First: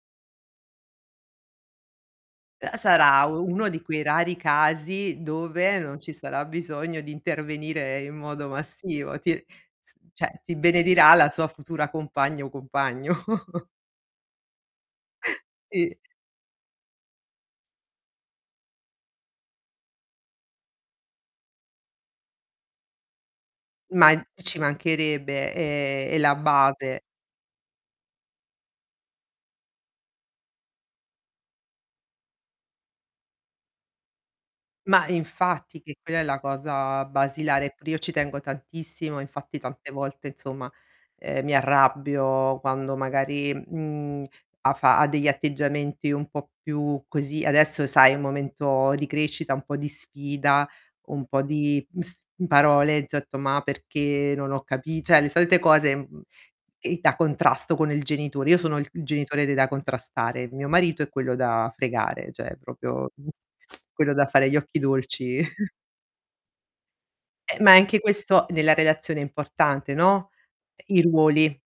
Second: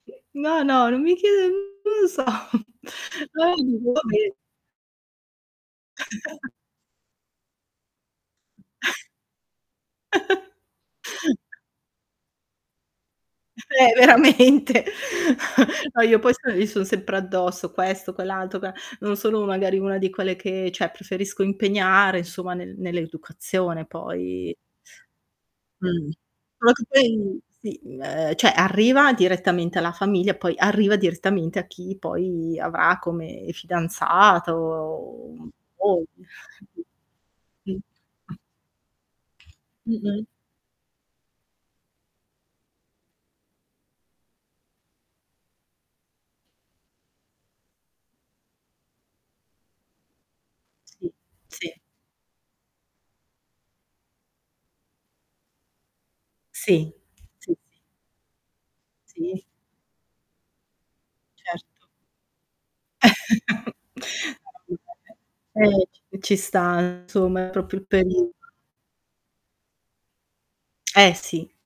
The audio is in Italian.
No, no, non mi chiede mhmm, non lo so. Uhm, sarà u uno di quei [unintelligible] rari casi dove non ci sarà bisogno di intervenire in modo massivo. Ti s cioè ti benedirà la sua futura compagna o compagno. Eh, veramente. Sì. No, io poi sono gli son sempre addosso, questo, quell'altro, qua non sono magari una di quelle che cioè preferisco impegnare insomma nel nell'educazione, Ma infatti poi ci mancherebbe, Mh. ehm, è la Solo che base. poi sì, ehm, cioè arriva direttamente alla famiglia, poi arriva direttamente a chi poi avrà come Ma fidanzato, mhmm, infatti, che o quella è la cosa basilare. Pure io ci [unintelligible] tengo tantissimo, infatti tante Mh-mh. volte insomma, ehm, mi arrabbio quando magari, mhmm, ha fa ha degli atteggiamenti un po' più così, adesso sai è un momento di crescita, un po' di sfida, Sì, un po' sì. di, mhmm, s mhmm, parole [unintelligible] "Ma perché, non ho capi" cioè le solite cose, mhmm, Sì, ehm, da sì, contrasto sì. con il genitore. Io sono il il Sì. genitore de da contrastare, mio marito è quello da Certo. fregare, cioè proprio quello da fare gli occhi [unintelligible] dolci. Eh, ci ci sta insomma, è Eh, ma proprio è il anche perio questo nella relazione è importante, no, ehm, i Eh, sì. ruoli.